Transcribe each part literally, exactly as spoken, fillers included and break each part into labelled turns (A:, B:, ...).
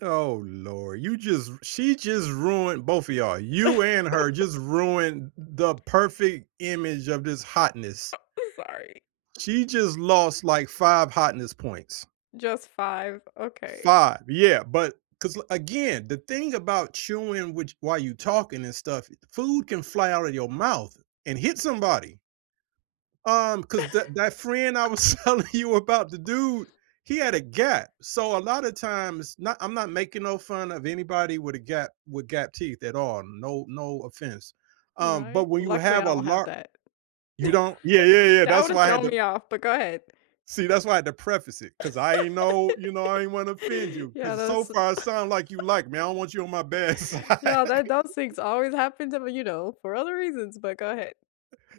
A: Oh Lord, you just she just ruined both of y'all you and her just ruined the perfect image of this hotness.
B: Uh I'm sorry.
A: She just lost, like, five hotness points.
B: Just five, okay.
A: five, yeah, but cause l again, the thing about chewing which while you talking and stuff i food can fly out of your mouth and hit somebody. Um, 'cause that that friend I was telling you about, the dude, he had a gap, so a lotta times not I'm not making no fun of anybody with a gap with gap teeth at all, no no offense, um, but
B: Right.
A: when you
B: Luckily,
A: have
B: I
A: a
B: don't have
A: lar
B: that.
A: You don't Yeah, yeah, yeah,
B: That
A: that's
B: would have
A: why I had
B: thrown
A: to
B: me off, but go ahead.
A: See, that's why I had to preface it, 'cause I ain't no you know, I ain't wanna offend you,
B: Yeah,
A: 'cause so
B: that's a t
A: far it sound like you like me, I don't want you on my bad side.
B: Yeah, that those things always happen to me, you know, for other reasons, but go ahead.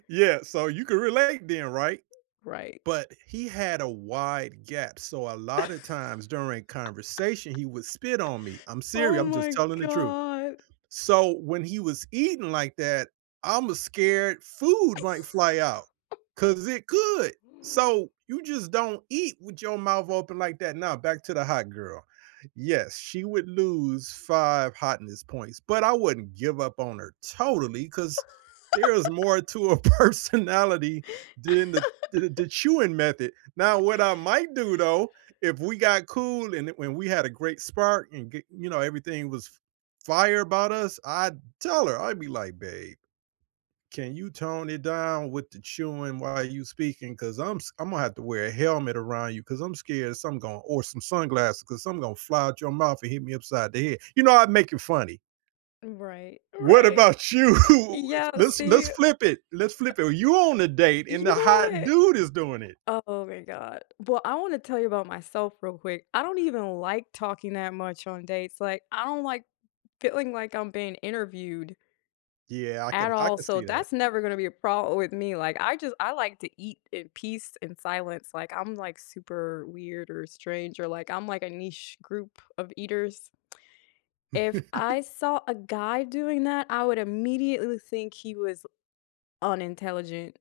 A: Yeah, so you can relate then, right?
B: Right.
A: But he had a wide gap, so a lotta times during conversation, he would spit on me. I'm seriou
B: Oh,
A: I'm just
B: my
A: telling the truth.
B: god.
A: So when he was eating like that, I’m a scared food might fly out, 'cause it could. So, you just don't eat with your mouth open like that. Now, back to the hot girl, yes, she would lose five hotness points, but I wouldn't give up on her totally, 'cause there is more to a personality than the the the chewing method, now what I might do though, if we got cool and it when we had a great spark and g you know, everything was f fire about us, I'd tell her, I'd be like, "Babe, can you tone it down with the chewing while you speaking, 'cause I'm s Imma have to wear a helmet around you 'cause I'm scared of something gon or some sunglasses 'cause something gonna fly out your mouth and hit me upside the head." You know, I'd make it funny.
B: Right,
A: What
B: right. Uh
A: about you? If
B: yeah,
A: Let's let's
B: see
A: flip it, let's flip it, you on a date and the
B: You know
A: hot
B: what
A: dude is doing it.
B: Oh my god. Well, I wanna tell you about myself real quick, I don't even like talking that much on dates, like, I don't like feeling like I'm being interviewed
A: Yeah, I
B: at
A: can I
B: all,
A: can
B: so
A: see that.
B: that's never gonna be a problem with me, like, I just I like to eat in peace and silence, like, I'm like super weird or strange or like I'm like a niche group of eaters. If I saw a guy doing that, I would immediately think he was l unintelligent.